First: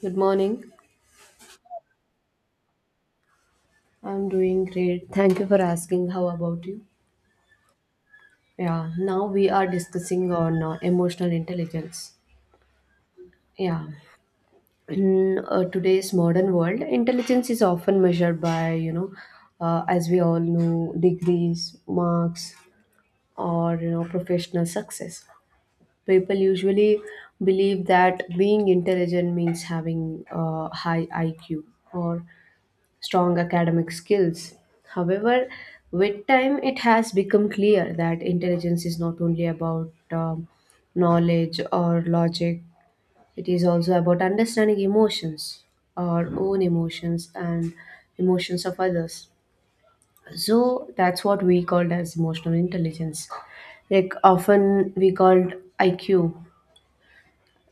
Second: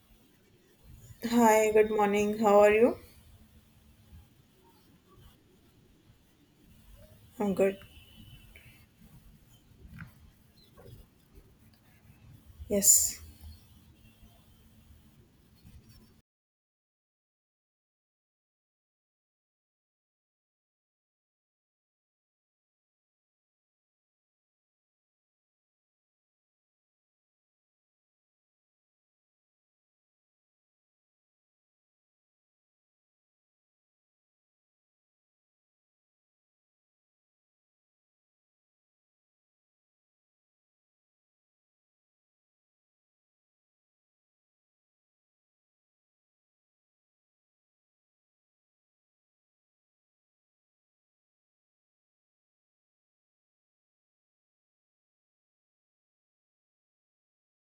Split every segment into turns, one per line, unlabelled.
Good morning.
Hi, good morning. How are you?
I'm doing great. Thank you for asking. How about you?
I'm good.
Yeah, Now we are discussing on emotional intelligence.
Yes.
Yeah. In today's modern world, intelligence is often measured by, as we all know, degrees, marks, or, professional success. People usually believe that being intelligent means having a high IQ or strong academic skills. However, with time, it has become clear that intelligence is not only about knowledge or logic, it is also about understanding emotions, our own emotions, and emotions of others. So that's what we called as emotional intelligence. Like often we called IQ,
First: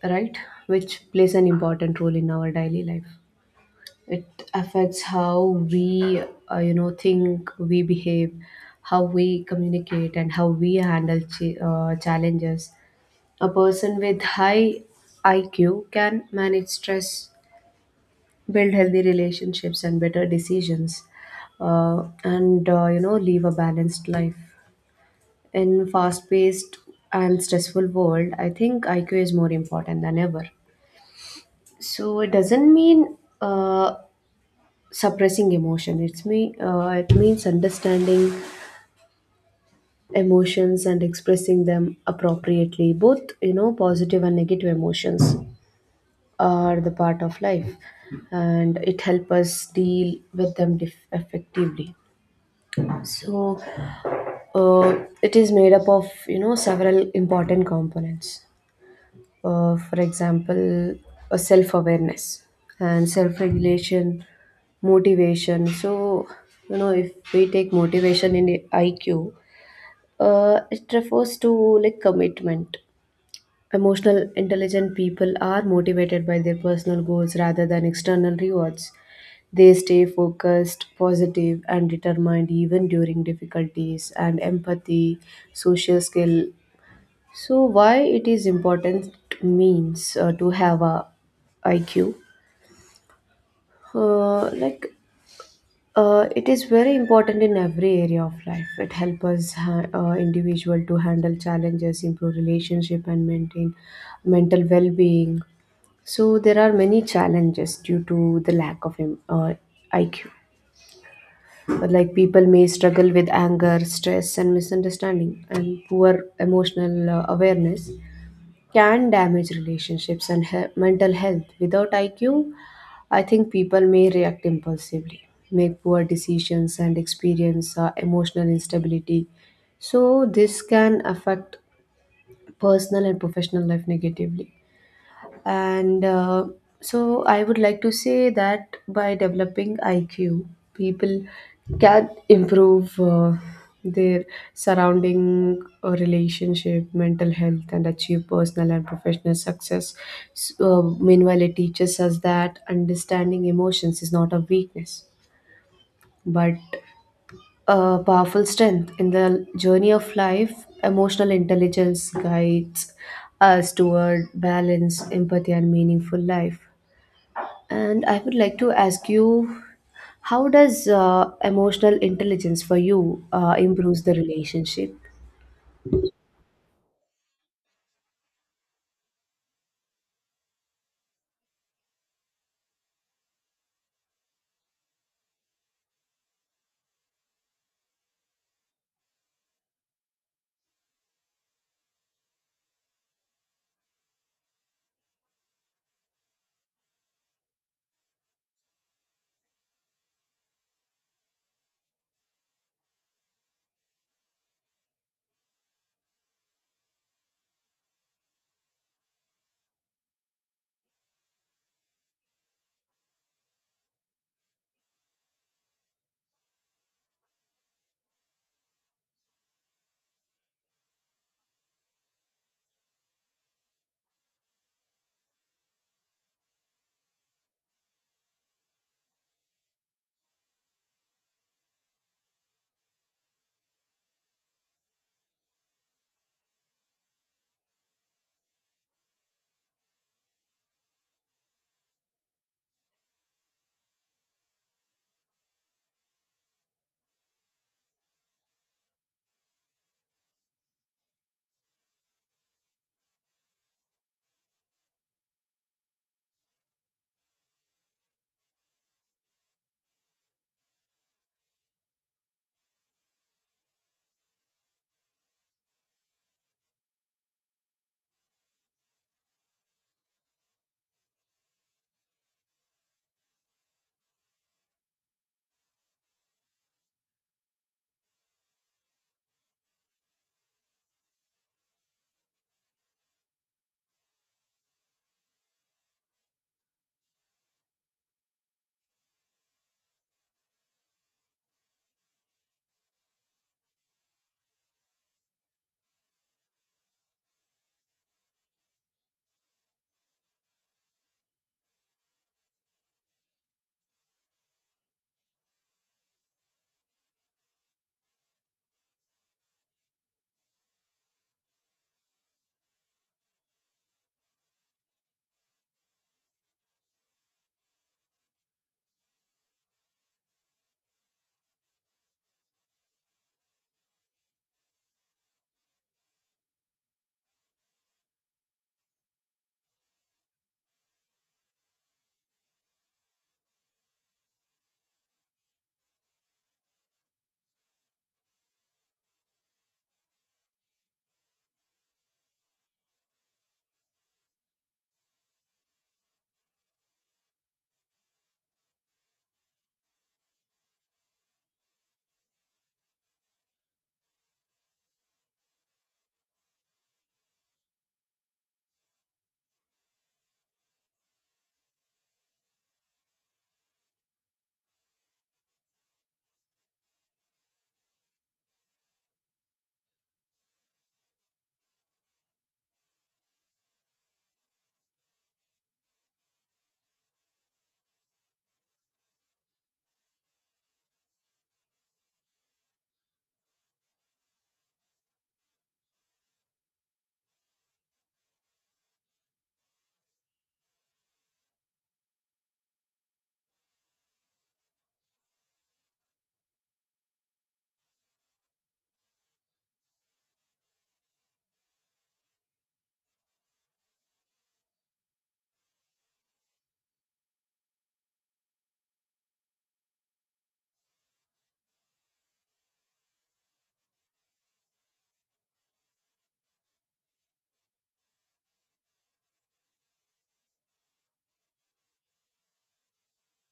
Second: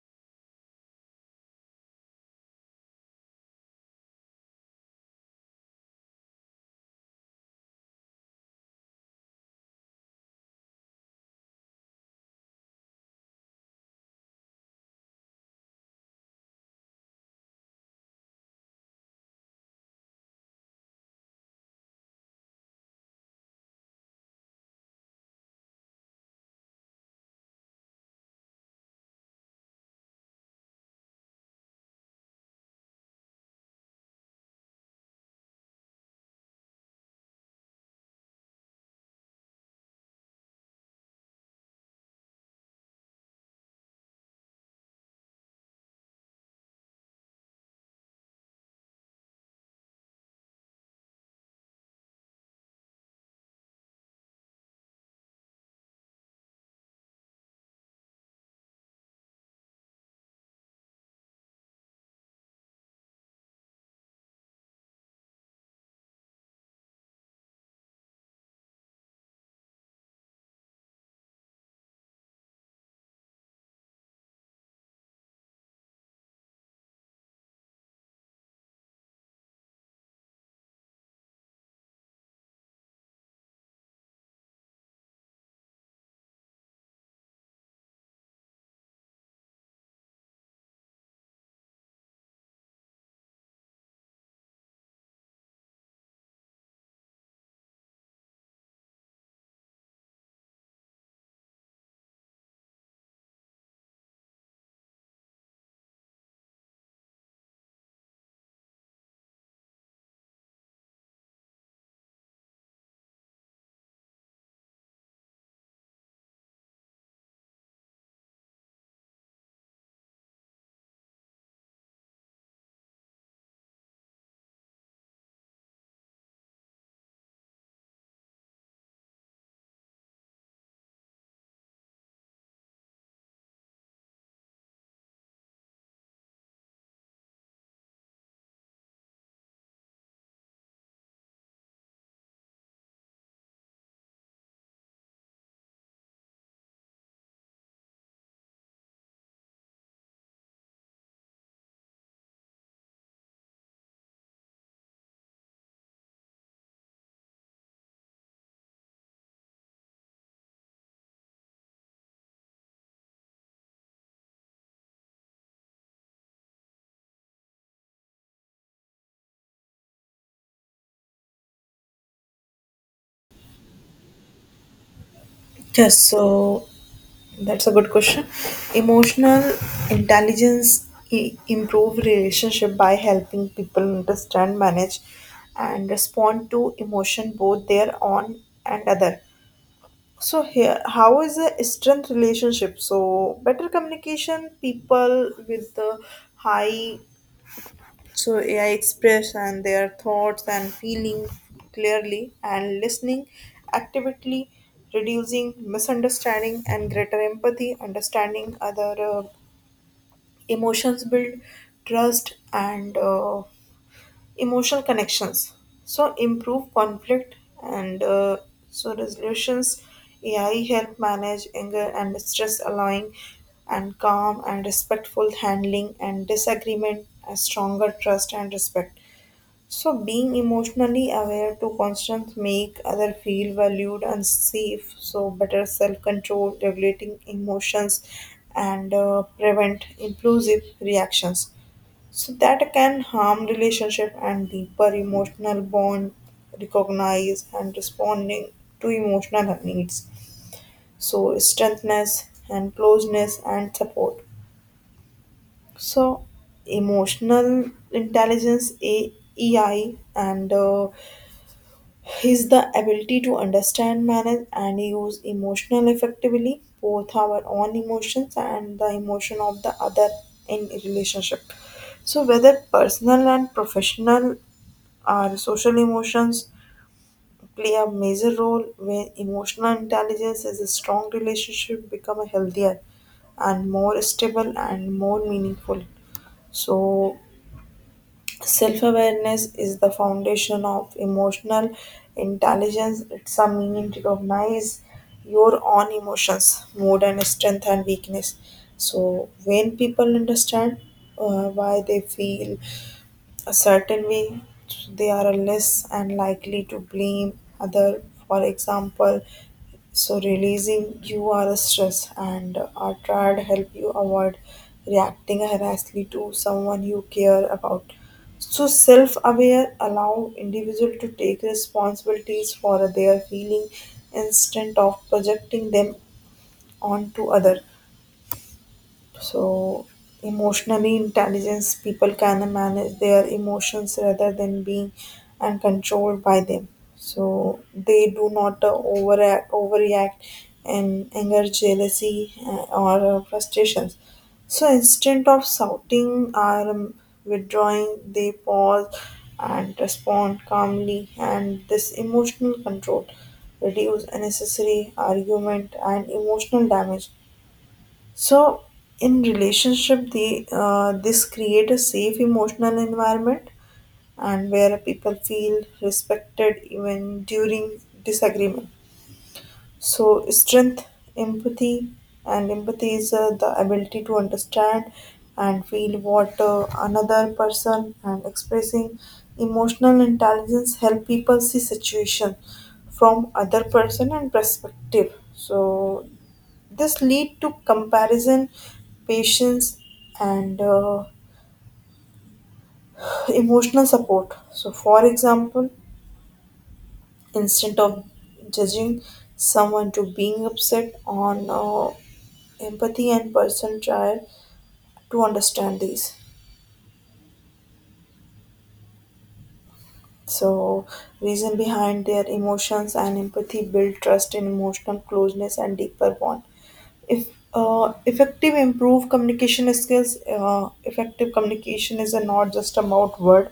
right? Which plays an important role in our daily life. It affects how we think we behave, how we communicate, and how we handle challenges. A person with high IQ can manage stress, build healthy relationships and better decisions, and live a balanced life. In fast paced and stressful world, I think IQ is more important than ever. So it doesn't mean suppressing emotion, it means understanding emotions and expressing them appropriately. Both positive and negative emotions are the part of life, and it helps us deal with them effectively. So uh, it is made up of several important components. For example, a self awareness and self regulation, motivation. So, if we take motivation in IQ, it refers to like commitment. Emotional, intelligent people are motivated by their personal goals rather than external rewards. They stay focused, positive, and determined even during difficulties, and empathy, social skill. So why it is important means to have a IQ? Uh, like it is very important in every area of life. It helps us individual to handle challenges, improve relationship, and maintain mental well-being. So there are many challenges due to the lack of IQ. But, like people may struggle with anger, stress, and misunderstanding, and poor emotional awareness. Can damage relationships and mental health. Without IQ, I think people may react impulsively, make poor decisions, and experience emotional instability. So, this can affect personal and professional life negatively. And so I would like to say that by developing IQ, people can improve their surrounding relationship, mental health, and achieve personal and professional success. So, meanwhile, it teaches us that understanding emotions is not a weakness, but a powerful strength. In the journey of life, emotional intelligence guides us toward balance, empathy, and meaningful life. And I would like to ask you, how does emotional intelligence for you improves the relationship?
Yes, so that's a good question. Emotional intelligence improve relationship by helping people understand, manage, and respond to emotion, both their own and other. So here, how is a strength relationship? So better communication, people with the high. So AI express and their thoughts and feeling clearly and listening actively, reducing misunderstanding and greater empathy, understanding other emotions, build trust and emotional connections. So improve conflict and so resolutions. AI help manage anger and stress, allowing and calm and respectful handling and disagreement, a stronger trust and respect. So being emotionally aware to constantly make other feel valued and safe. So better self-control, regulating emotions, and prevent impulsive reactions. So that can harm relationship and deeper emotional bond. Recognize and responding to emotional needs. So strengthness and closeness and support. So emotional intelligence A EI and is the ability to understand, manage, and use emotional effectively, both our own emotions and the emotion of the other in relationship. So, whether personal and professional or social emotions play a major role when emotional intelligence is a strong relationship, become a healthier and more stable and more meaningful. So self awareness is the foundation of emotional intelligence. It's a meaning to recognize your own emotions, mood, and strength and weakness. So, when people understand why they feel a certain way, they are less and likely to blame other. For example, so releasing you are a stress and our triad help you avoid reacting harassingly to someone you care about. So self-aware allow individual to take responsibilities for their feeling instead of projecting them onto other. So, emotionally intelligence people can manage their emotions rather than being and controlled by them. So they do not overreact, and anger, jealousy, or frustrations. So instead of shouting or withdrawing, they pause and respond calmly. And this emotional control reduce unnecessary argument and emotional damage. So in relationship, the this create a safe emotional environment and where people feel respected even during disagreement. So strength, empathy, and empathy is the ability to understand and feel what another person and expressing emotional intelligence help people see situation from other person and perspective, so this lead to comparison, patience, and emotional support. So, for example, instead of judging someone to being upset on empathy and person try to understand these. So, reason behind their emotions and empathy build trust in emotional closeness and deeper bond. If effective improve communication skills, effective communication is not just about word.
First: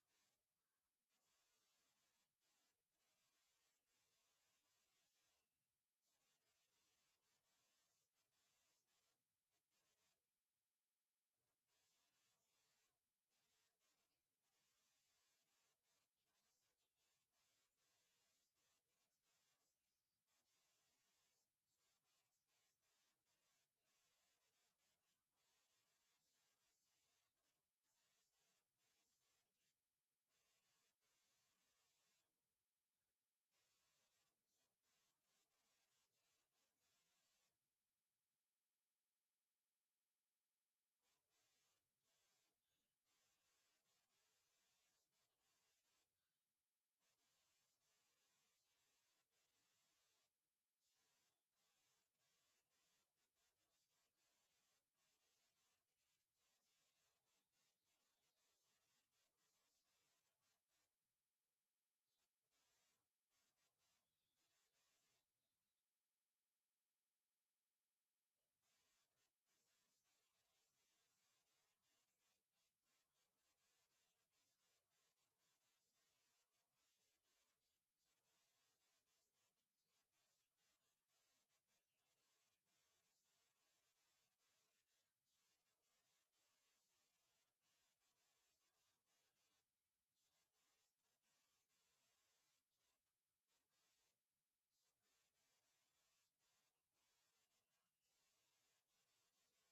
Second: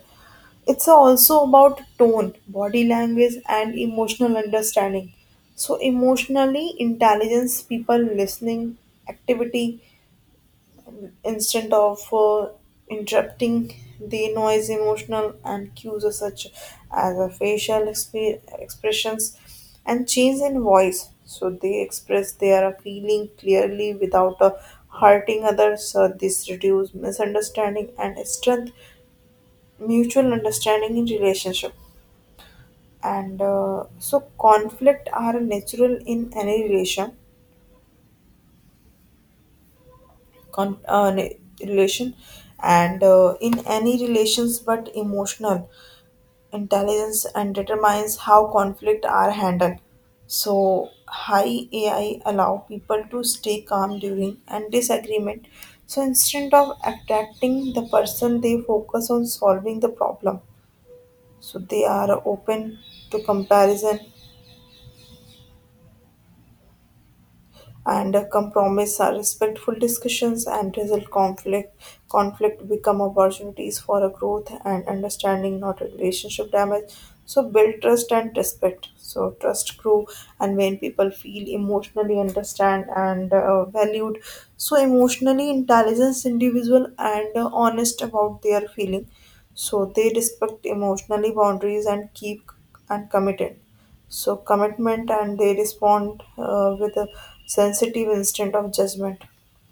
It's also about tone, body language, and emotional understanding. So, emotionally, intelligence, people listening, activity, instead of interrupting the noise, emotional and cues are such as a facial expressions and change in voice. So, they express their feeling clearly without hurting others. So, this reduces misunderstanding and strength mutual understanding in relationship, and so conflict are natural in any relation, relation and in any relations, but emotional intelligence and determines how conflict are handled. So high AI allow people to stay calm during and disagreement. So instead of attacking the person, they focus on solving the problem. So they are open to comparison, and a compromise are respectful discussions and result conflict become opportunities for a growth and understanding, not a relationship damage. So build trust and respect. So trust grow, and when people feel emotionally understand and valued, so emotionally intelligence individual and honest about their feeling. So they respect emotionally boundaries and keep and committed, so commitment, and they respond with a sensitive instinct of judgment.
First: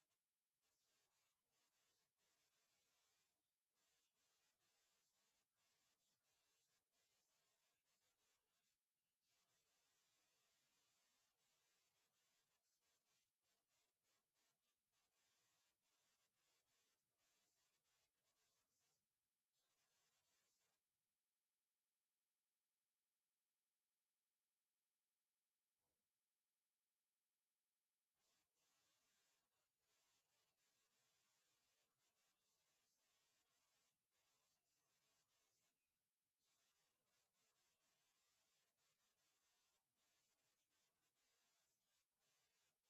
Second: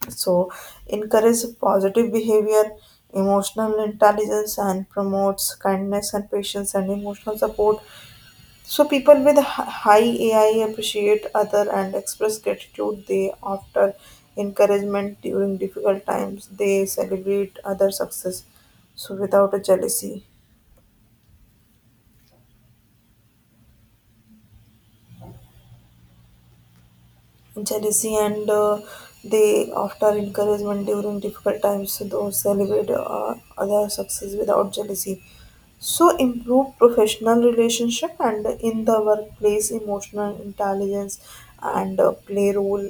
So encourage positive behavior, emotional intelligence, and promotes kindness and patience and emotional support. So people with high AI appreciate other and express gratitude. They after encouragement during difficult times. They celebrate other success. So without a jealousy. Jealousy and they after encouragement during difficult times, so those celebrate other success without jealousy. So improve professional relationship, and in the workplace emotional intelligence and play role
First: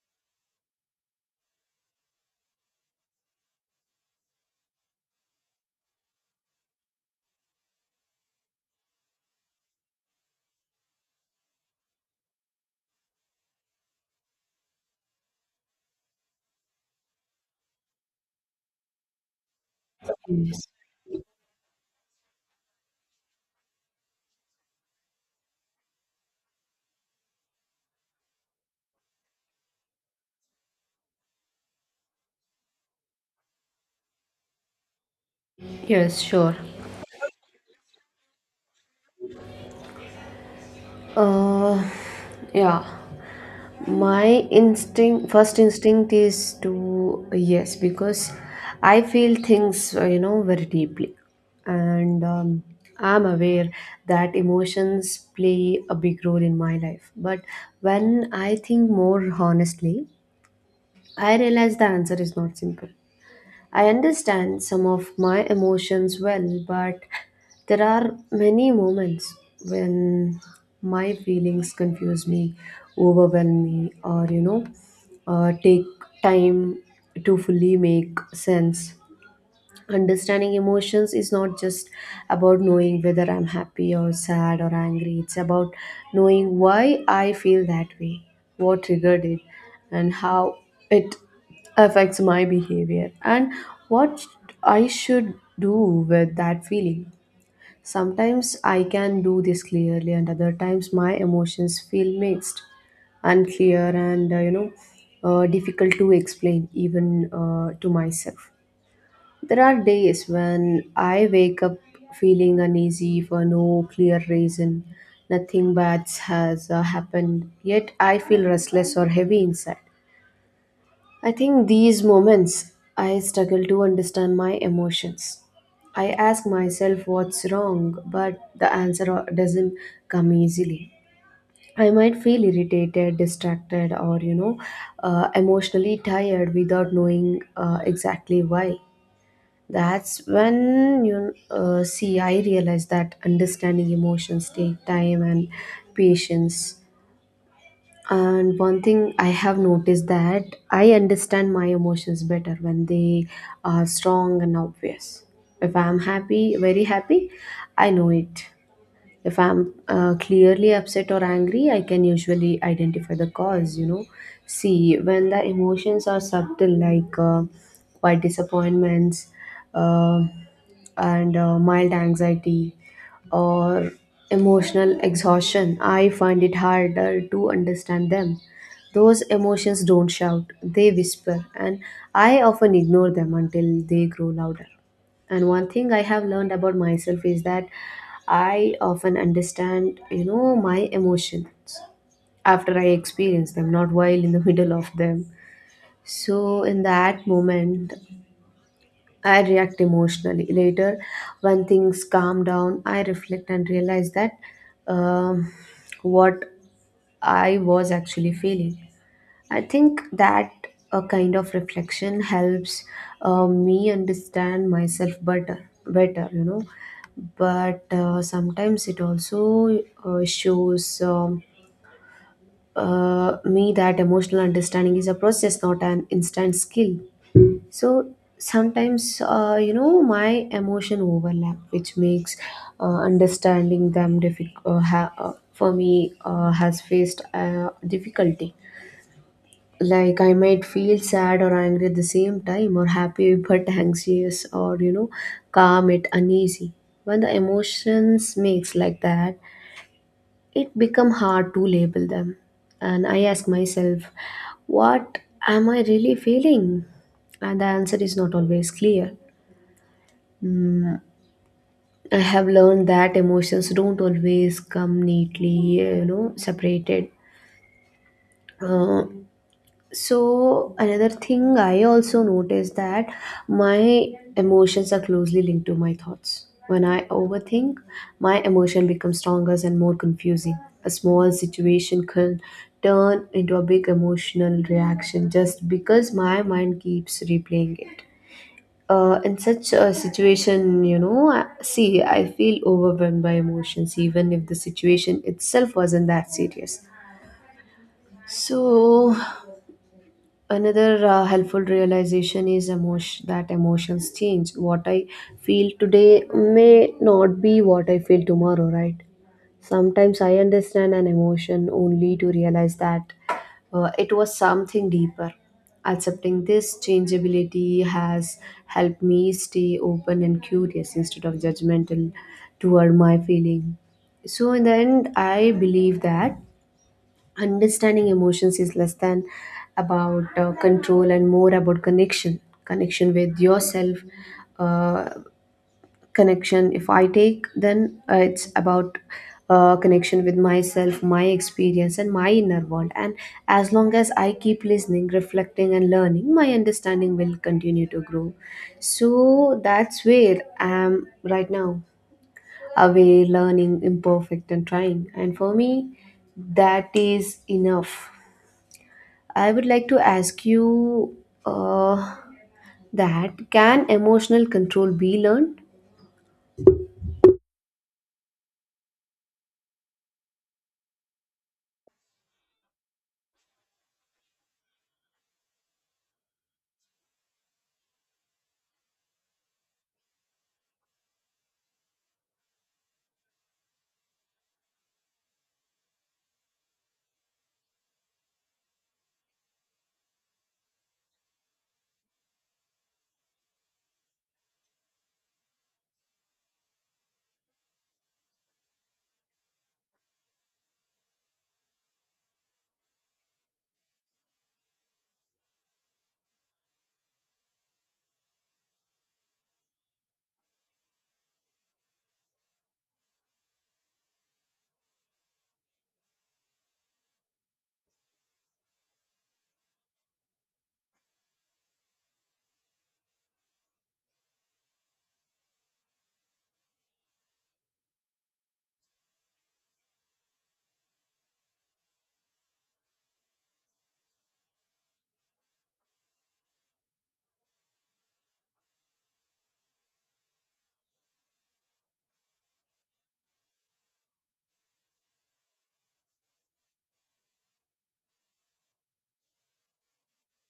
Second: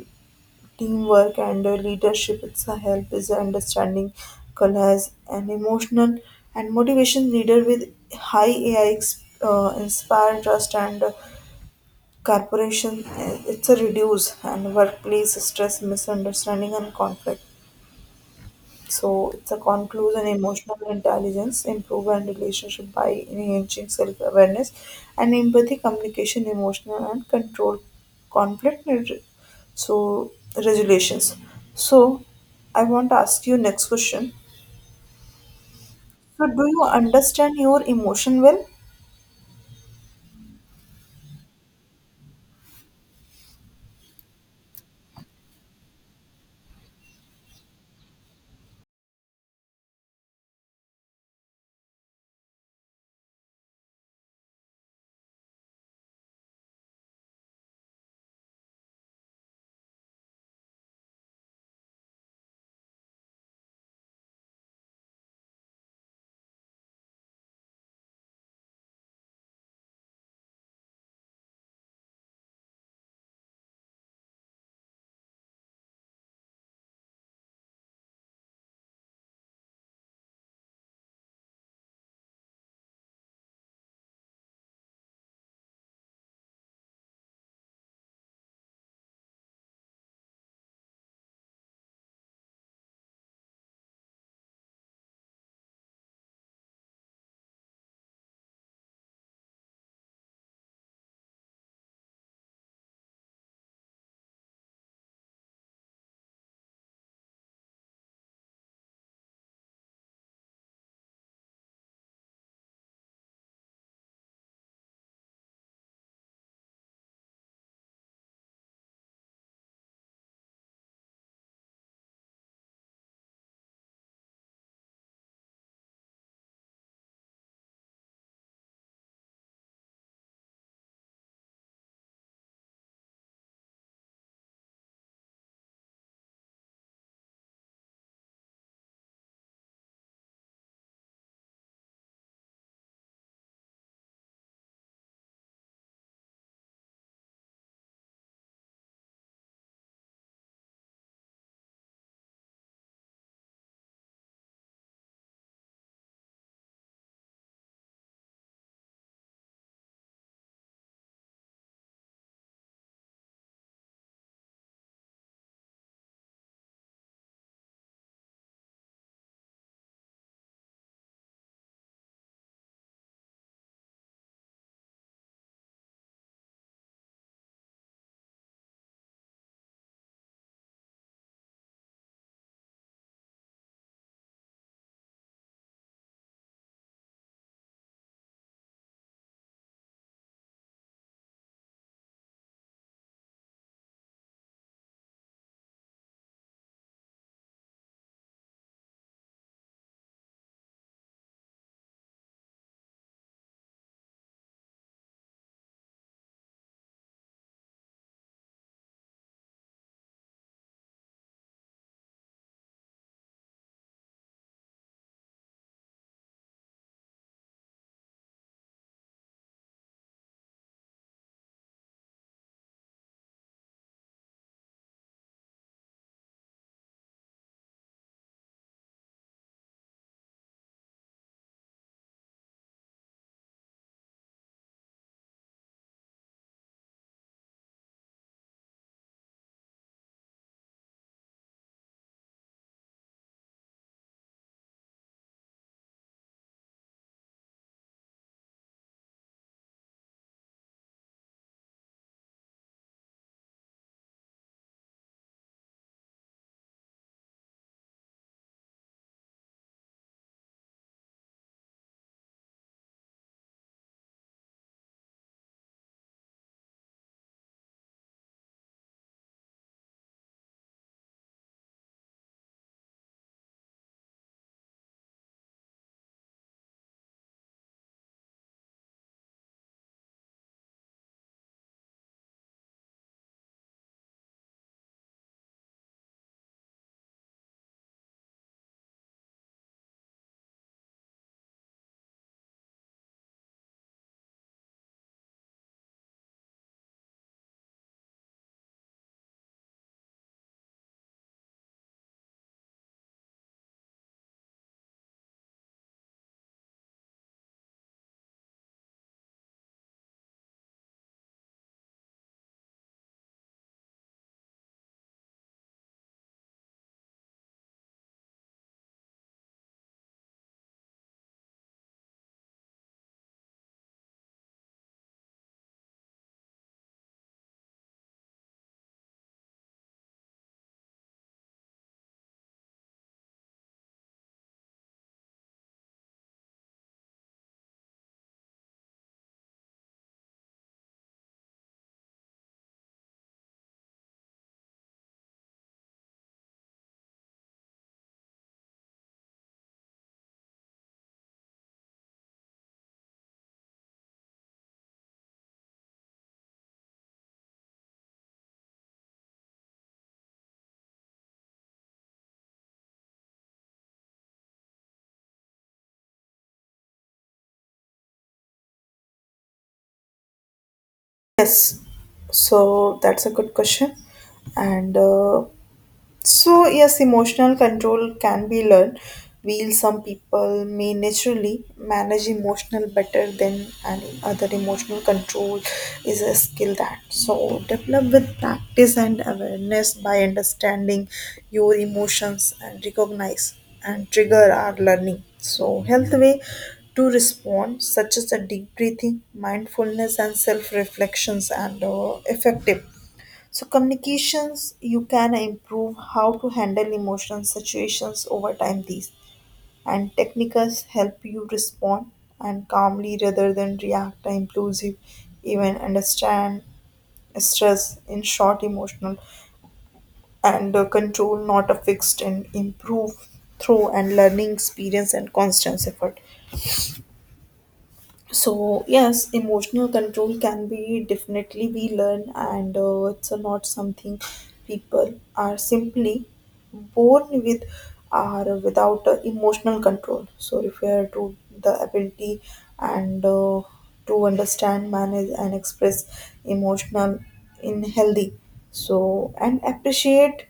teamwork and leadership. It's a help is understanding colors and emotional and motivation. Leader with high AI inspire trust and corporation. Eh, it's a reduce and workplace stress misunderstanding and conflict. So it's a conclusion,
Yes,
emotional intelligence improve and relationship by enhancing self-awareness and empathy communication emotional and control conflict and so resolutions. So I want to ask you next question.
yes,
So
sure.
do you understand your emotion well?
Uh, yeah. My instinct, first instinct is to yes, because I feel things, very deeply, and I'm aware that emotions play a big role in my life. But when I think more honestly, I realize the answer is not simple. I understand some of my emotions well, but there are many moments when my feelings confuse me, overwhelm me, or take time to fully make sense. Understanding emotions is not just about knowing whether I'm happy or sad or angry. It's about knowing why I feel that way, what triggered it, and how it affects my behavior, and what I should do with that feeling. Sometimes I can do this clearly, and other times my emotions feel mixed, unclear, and difficult to explain even to myself. There are days when I wake up feeling uneasy for no clear reason. Nothing bad has happened, yet I feel restless or heavy inside. I think these moments I struggle to understand my emotions. I ask myself what's wrong, but the answer doesn't come easily. I might feel irritated, distracted, or emotionally tired without knowing exactly why. That's when I realize that understanding emotions take time and patience. And one thing I have noticed that I understand my emotions better when they are strong and obvious. If I'm happy, very happy, I know it. If I'm clearly upset or angry, I can usually identify the cause, you know. See, when the emotions are subtle, like quiet disappointments, uh, and mild anxiety or emotional exhaustion, I find it harder to understand them. Those emotions don't shout, they whisper, and I often ignore them until they grow louder. And one thing I have learned about myself is that I often understand, my emotions after I experience them, not while in the middle of them. So, in that moment, I react emotionally. Later, when things calm down, I reflect and realize that um, what I was actually feeling. I think that a kind of reflection helps me understand myself better, you know. But sometimes it also shows me that emotional understanding is a process, not an instant skill. So sometimes my emotion overlap, which makes understanding them difficult ha- for me has faced difficulty, like I might feel sad or angry at the same time, or happy but anxious, or calm it uneasy. When the emotions mix like that, it become hard to label them, and I ask myself, what am I really feeling? And the answer is not always clear. Mm, I have learned that emotions don't always come neatly, separated. Uh, so another thing I also noticed that my emotions are closely linked to my thoughts. When I overthink, my emotion becomes stronger and more confusing. A small situation can turn into a big emotional reaction just because my mind keeps replaying it. In such a situation, see, I feel overwhelmed by emotions, even if the situation itself wasn't that serious. So, another helpful realization is that emotions change. What I feel today may not be what I feel tomorrow, right? Sometimes I understand an emotion only to realize that it was something deeper. Accepting this changeability has helped me stay open and curious instead of judgmental toward my feeling. So, in the end, I believe that understanding emotions is less than about control and more about connection, connection with yourself, uh, connection if I take then it's about connection with myself, my experience and my inner world. And as long as I keep listening, reflecting and learning, my understanding will continue to grow. So that's where I am right now, aware, learning, imperfect and trying, and for me that is enough. I would like to ask you uh, that can emotional control be learned?
Yes, so that's a good question. And so, yes, emotional control can be learned. While some people may naturally manage emotional better than and other, emotional control is a skill that so develop with practice and awareness by understanding your emotions and recognize and trigger our learning. So health way to respond such as a deep breathing, mindfulness and self reflections and effective so communications, you can improve how to handle emotional situations. Over time, these and techniques help you respond and calmly rather than react impulsive, even understand stress. In short, emotional and control not a fixed and improve through and learning experience and constant effort. So yes, emotional control can be definitely be learned, and it's not something people are simply born with or without emotional control. So refer to the ability and to understand, manage, and express emotional in healthy so and appreciate,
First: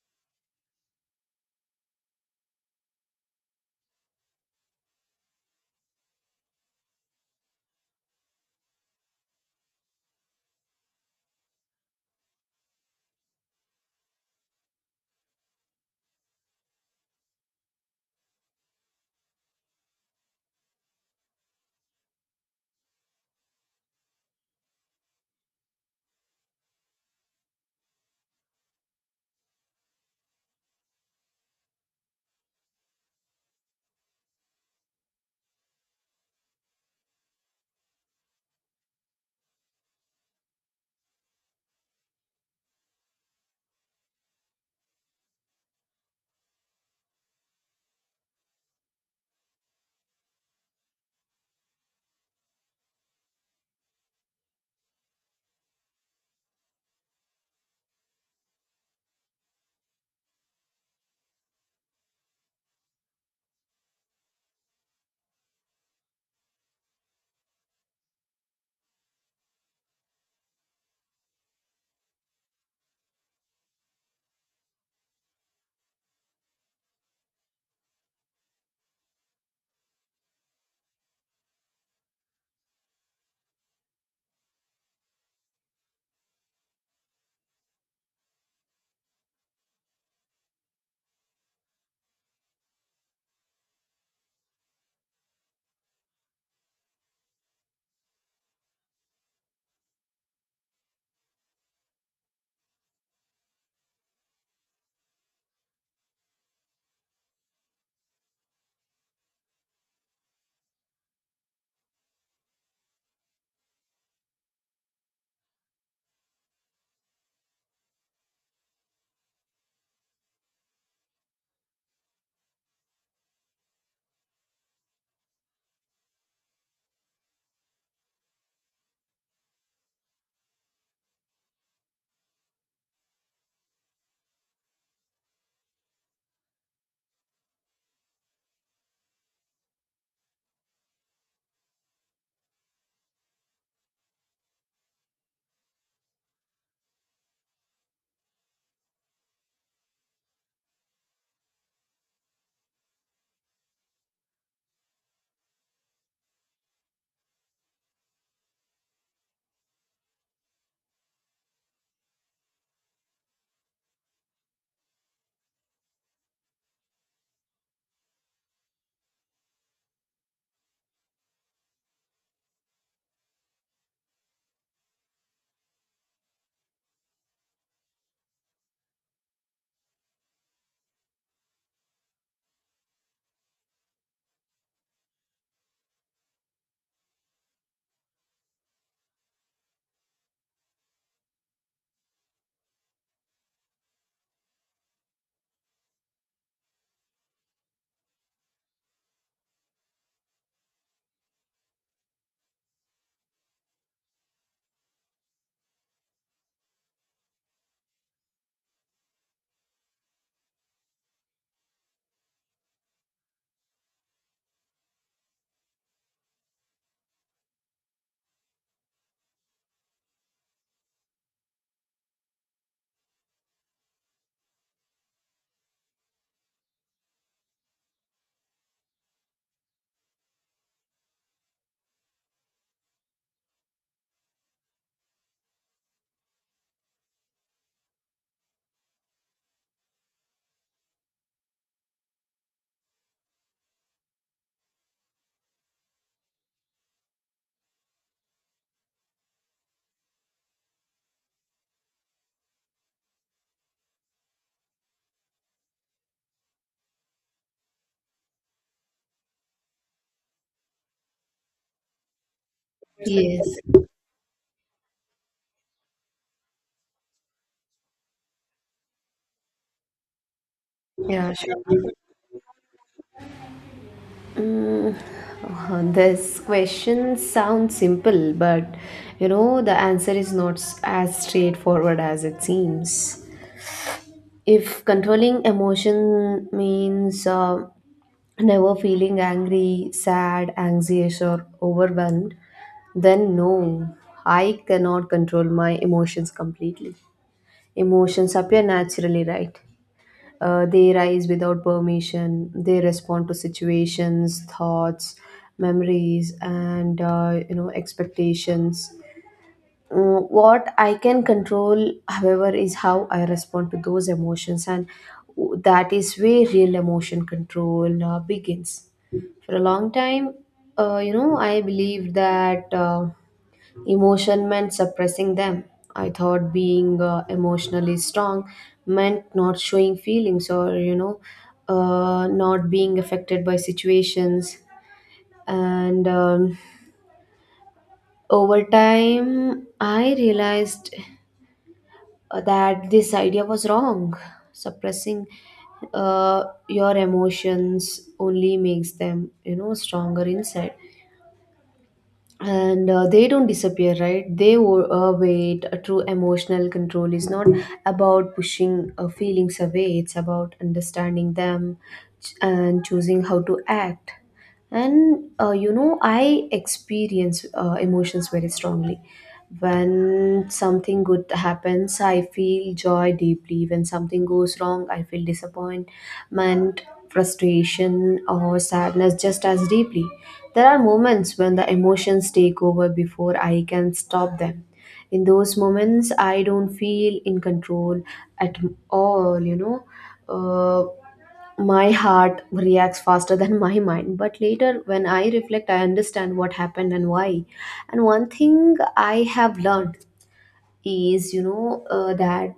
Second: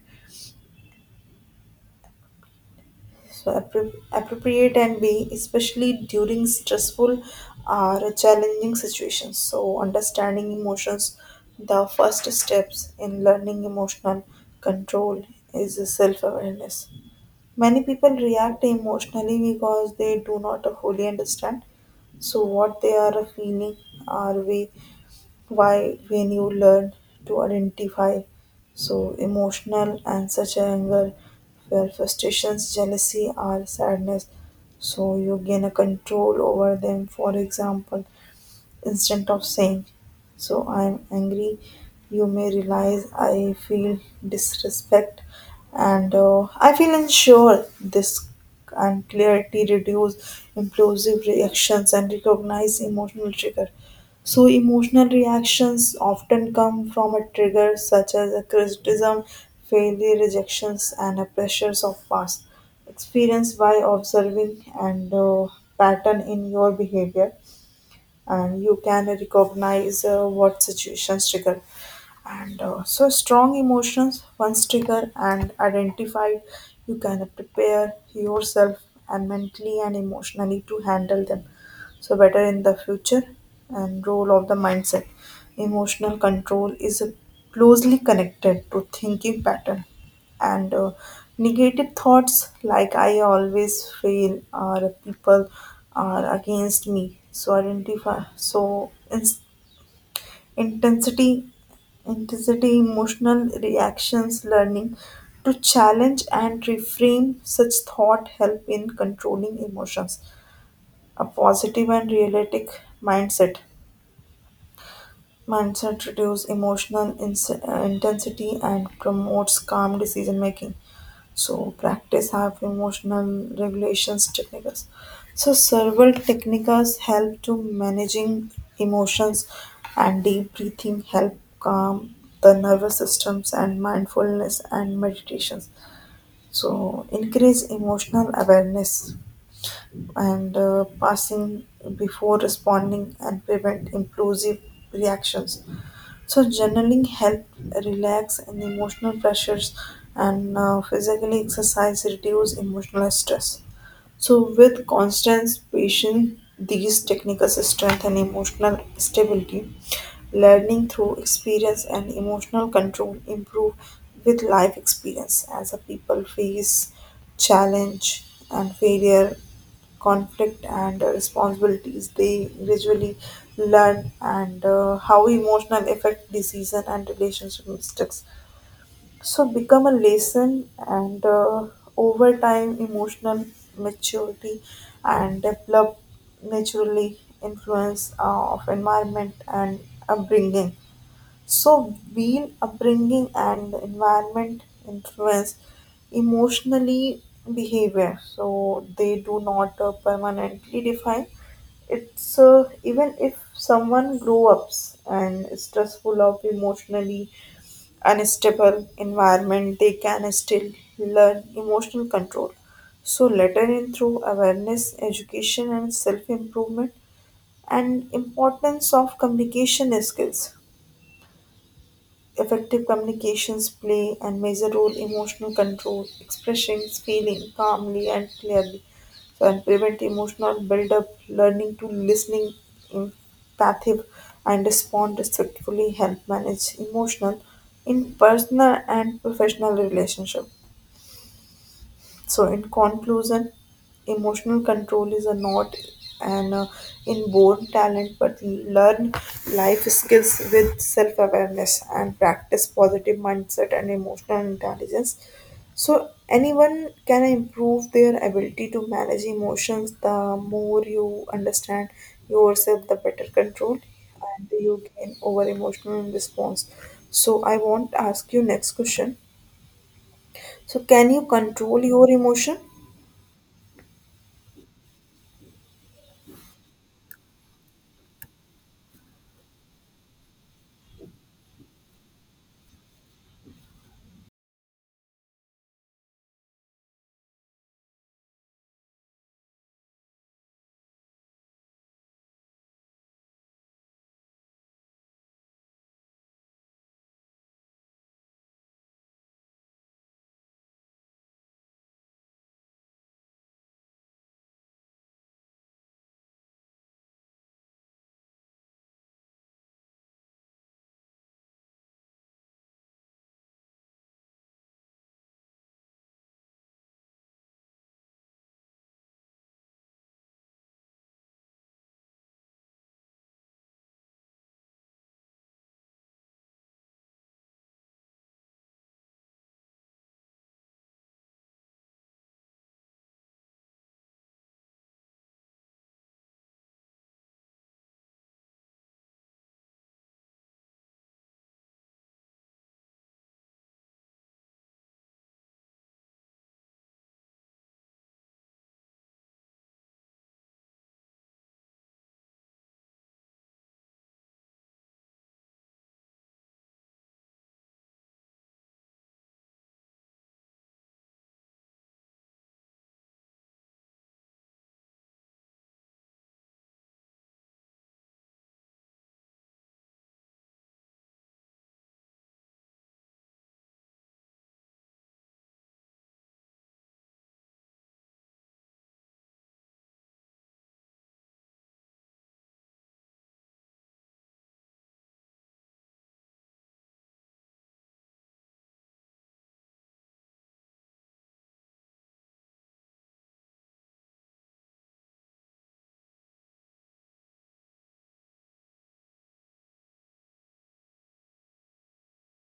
so appropriate and be especially during stressful or challenging situations. So understanding emotions, the first steps in learning emotional control is self-awareness. Many people react emotionally because they do not fully understand so what they are feeling or we why. When you learn to identify so emotional and such anger, where frustrations jealousy or sadness, so you gain a control over them. For example, instead of saying, so I'm angry, you may realize I feel disrespect and I feel unsure. This and clarity reduce impulsive reactions and recognize emotional trigger. So, emotional reactions often come from a trigger such as a criticism, failure, rejections, and a pressures of past experience. By observing and pattern in your behavior, and you can recognize what situations trigger and so strong emotions. Once triggered and identified, you can prepare yourself and mentally and emotionally to handle them so better in the future. And role of the mindset, emotional control is closely connected to thinking pattern and negative thoughts like I always fail or people are against me, so identify so ins- intensity intensity emotional reactions. Learning to challenge and reframe such thought help in controlling emotions. A positive and realistic mindset mindset reduces emotional intensity and promotes calm decision making. So practice have emotional regulations techniques. So several techniques help to managing emotions, and deep breathing help calm the nervous systems and mindfulness and meditations. So increase emotional awareness and passing before responding and prevent impulsive reactions. So journaling helps relax and emotional pressures, and physical exercise reduce emotional stress. So, with constant patience, these technical strength and emotional stability, learning through experience and emotional control improve with life experience. As a people face challenge and failure, conflict and responsibilities, they gradually learn and how emotional affect decision and relationship mistakes. So become a lesson, and over time, emotional maturity and develop naturally influence of environment and upbringing. So being upbringing and environment influence emotionally behavior. So they do not permanently define. It's even if someone grow ups and is stressful of emotionally unstable environment, they can still learn emotional control. So, later in through awareness, education, and self improvement, and importance of communication skills, effective communications play and major role emotional control, expressing feeling calmly and clearly, so and prevent emotional buildup. Learning to listening empathic and respond respectfully help manage emotional in personal and professional relationship. So, in conclusion, emotional control is a not an inborn talent, but learn life skills with self awareness and practice positive mindset and emotional intelligence. So, anyone can improve their ability to manage emotions. The more you understand yourself, the better control
Yes,
and you gain over emotional response. So, I want to ask you next question. So, can you
yeah, sure.
control your emotion?
This question sounds simple, but the answer is not as straightforward as it seems. If controlling emotion means never feeling angry, sad, anxious, or overwhelmed, then no, I cannot control my emotions completely. Emotions appear naturally, right? They rise without permission. They respond to situations, thoughts, memories, and expectations. Mm, what I can control, however, is how I respond to those emotions, and that is where real emotion control begins. For a long time, I believed that. Emotion meant suppressing them. I thought being emotionally strong meant not showing feelings or, not being affected by situations. And Over time, I realized that this idea was wrong. Suppressing your emotions only makes them, stronger inside. And they don't disappear, right? They wait. A true emotional control is not about pushing feelings away, it's about understanding them, and choosing how to act. And I experience emotions very strongly. When something good happens, I feel joy deeply. When something goes wrong, I feel disappointment, frustration or sadness just as deeply. There are moments when the emotions take over before I can stop them. In those moments, I don't feel in control at all, you know. Uh, my heart reacts faster than my mind. But later, when I reflect, I understand what happened and why. And one thing I have learned is, that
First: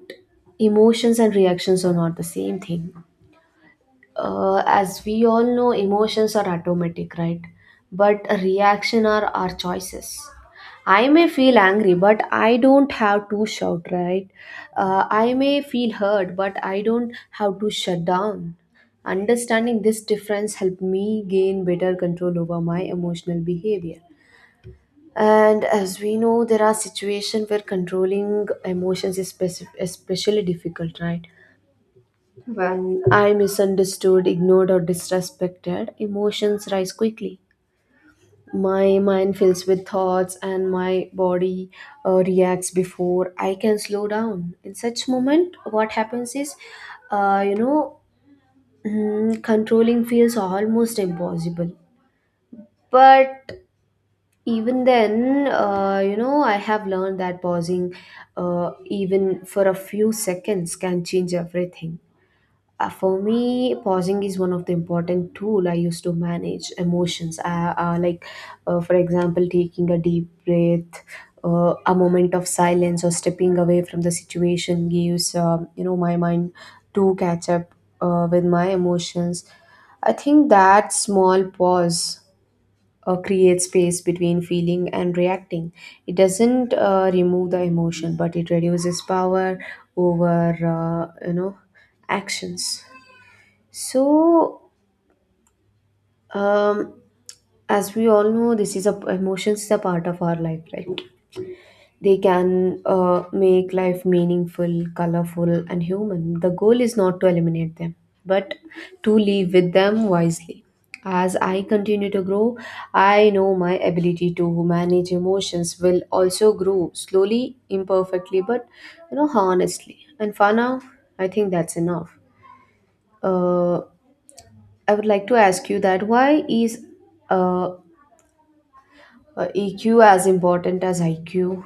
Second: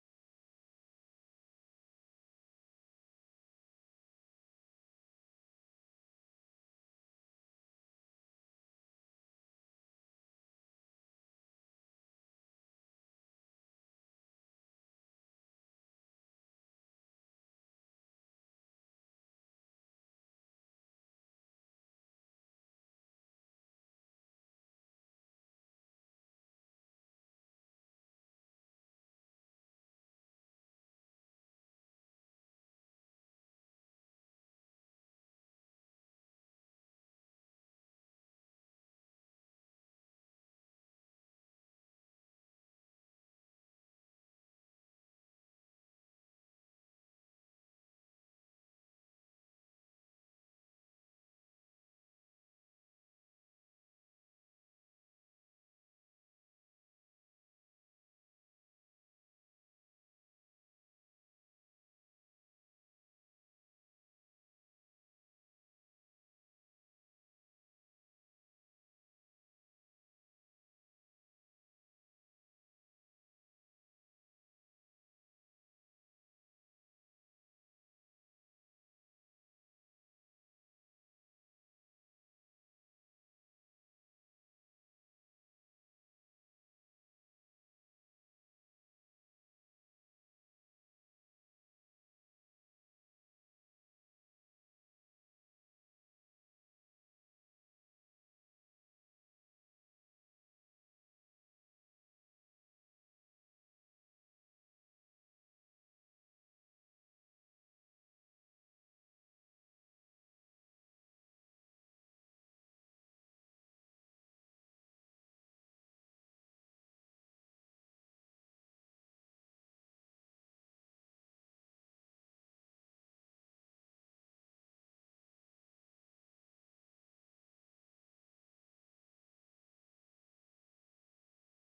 emotions and reactions are not the same thing. As we all know, emotions are automatic, right? But a reaction are our choices. I may feel angry, but I don't have to shout, right? I may feel hurt, but I don't have to shut down. Understanding this difference helped me gain better control over my emotional behavior. And as we know, there are situations where controlling emotions is especially difficult, right? When I am misunderstood, ignored, or disrespected, emotions rise quickly. My mind fills with thoughts, and my body reacts before I can slow down. In such moment, what happens is, uh, you know, mm, controlling feels almost impossible. But even then, I have learned that pausing, even for a few seconds, can change everything. For me, pausing is one of the important tool I use to manage emotions. For example, taking a deep breath, a moment of silence, or stepping away from the situation gives my mind to catch up with my emotions. I think that small pause creates space between feeling and reacting. It doesn't remove the emotion, but it reduces power over actions. So, um, as we all know, this is a emotions is a part of our life, right? They can make life meaningful, colorful, and human. The goal is not to eliminate them, but to live with them wisely. As I continue to grow, I know my ability to manage emotions will also grow slowly, imperfectly, but honestly. And for now, I think that's enough. Uh, I would like to ask you that why is uh, EQ as important as IQ?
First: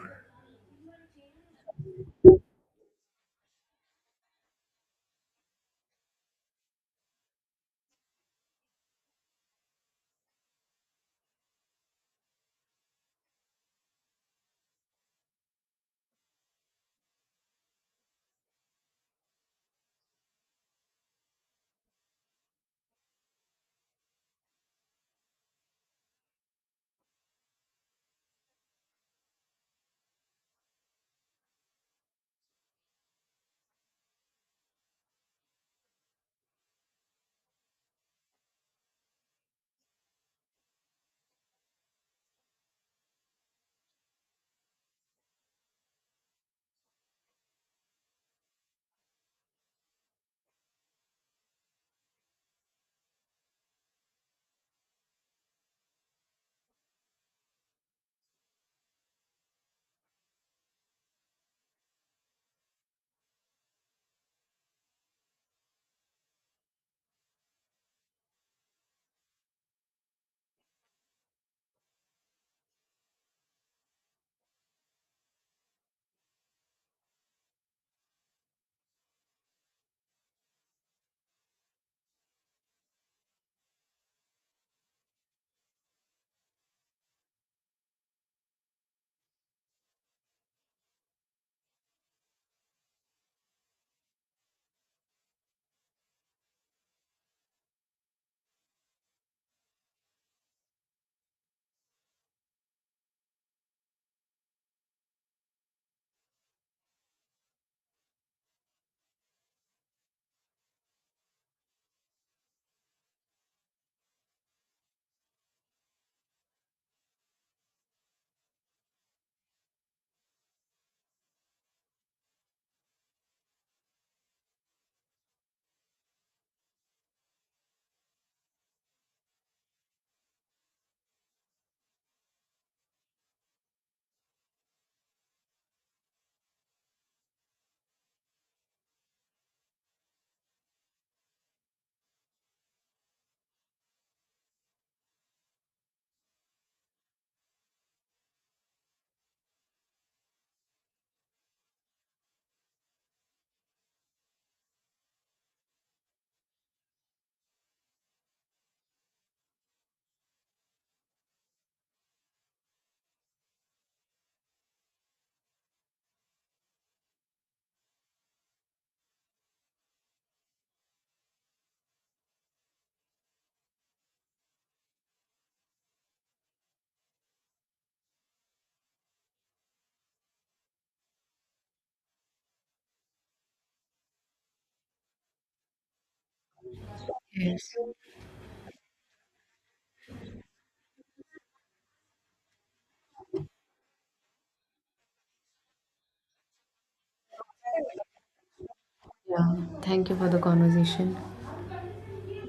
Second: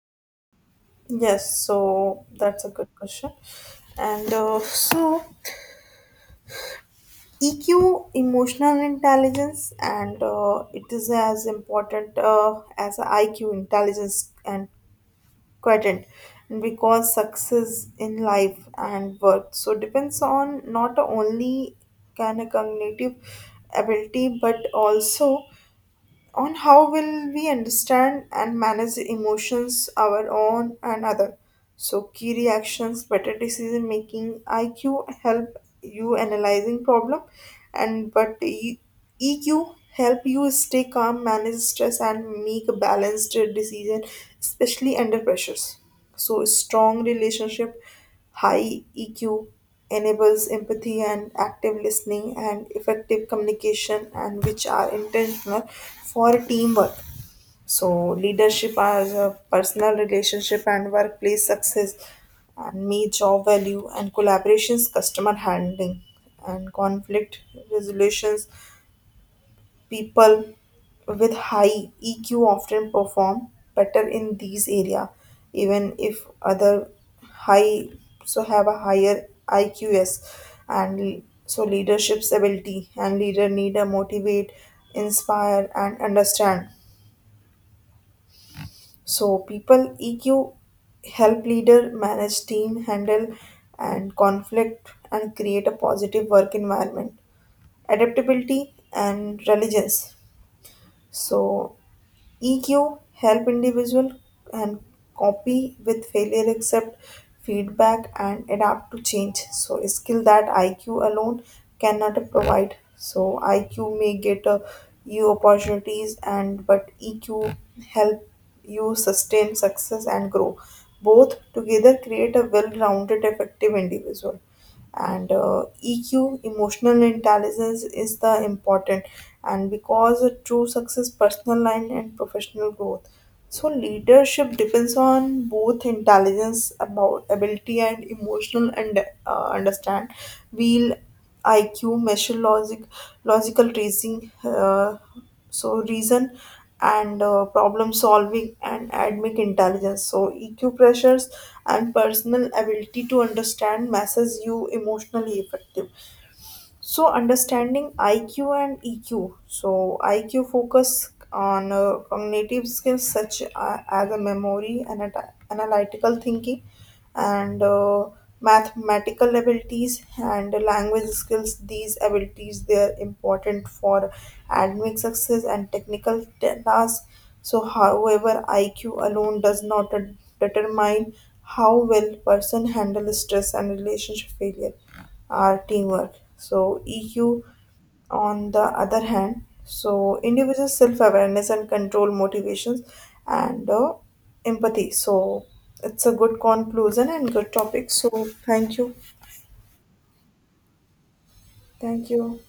Yes, so that's a good question. And so, EQ, emotional intelligence, and it is as important as IQ, intelligence, and quotient. And because success in life and work so depends on not only kind of cognitive ability but also on how will we understand and manage the emotions our own and other. So key reactions better decision making, IQ help you analyzing problem, and but EQ help you stay calm, manage stress, and make a balanced decision, especially under pressures. So strong relationship, high EQ enables empathy and active listening and effective communication and which are intentional for teamwork. So leadership as a personal relationship and workplace success and me job value and collaborations, customer handling and conflict resolutions. People with high EQ often perform better in these area, even if other high so have a higher IQs, and so leadership's ability and leader need a motivate, inspire and understand. So people EQ help leader manage team handle and conflict and create a positive work environment, adaptability and resilience. So EQ help individual and copy with failure, accept feedback and adapt to change. So a skill that IQ alone cannot provide. So IQ may get you opportunities, and but EQ help you sustain success and grow. Both together create a well-rounded, effective individual, and EQ emotional intelligence is the important and because a true success personal line and professional growth. So leadership depends on both intelligence about ability and emotional and understand wheel. IQ measure logic, logical reasoning so reason and problem solving and academic intelligence. So EQ pressures and personal ability to understand messes you emotionally effective. So understanding IQ and EQ. So IQ focus on cognitive skills such as a memory and analytical thinking and mathematical abilities and language skills. These abilities they are important for academic success and technical tasks. So however, IQ alone does not determine how well person handles stress and relationship failure are teamwork. So EQ,
Yes.
on the other hand, so individual self-awareness and control motivations and empathy. So it's a good conclusion and good topic. So thank you,
Yeah, thank you for the conversation.
thank you.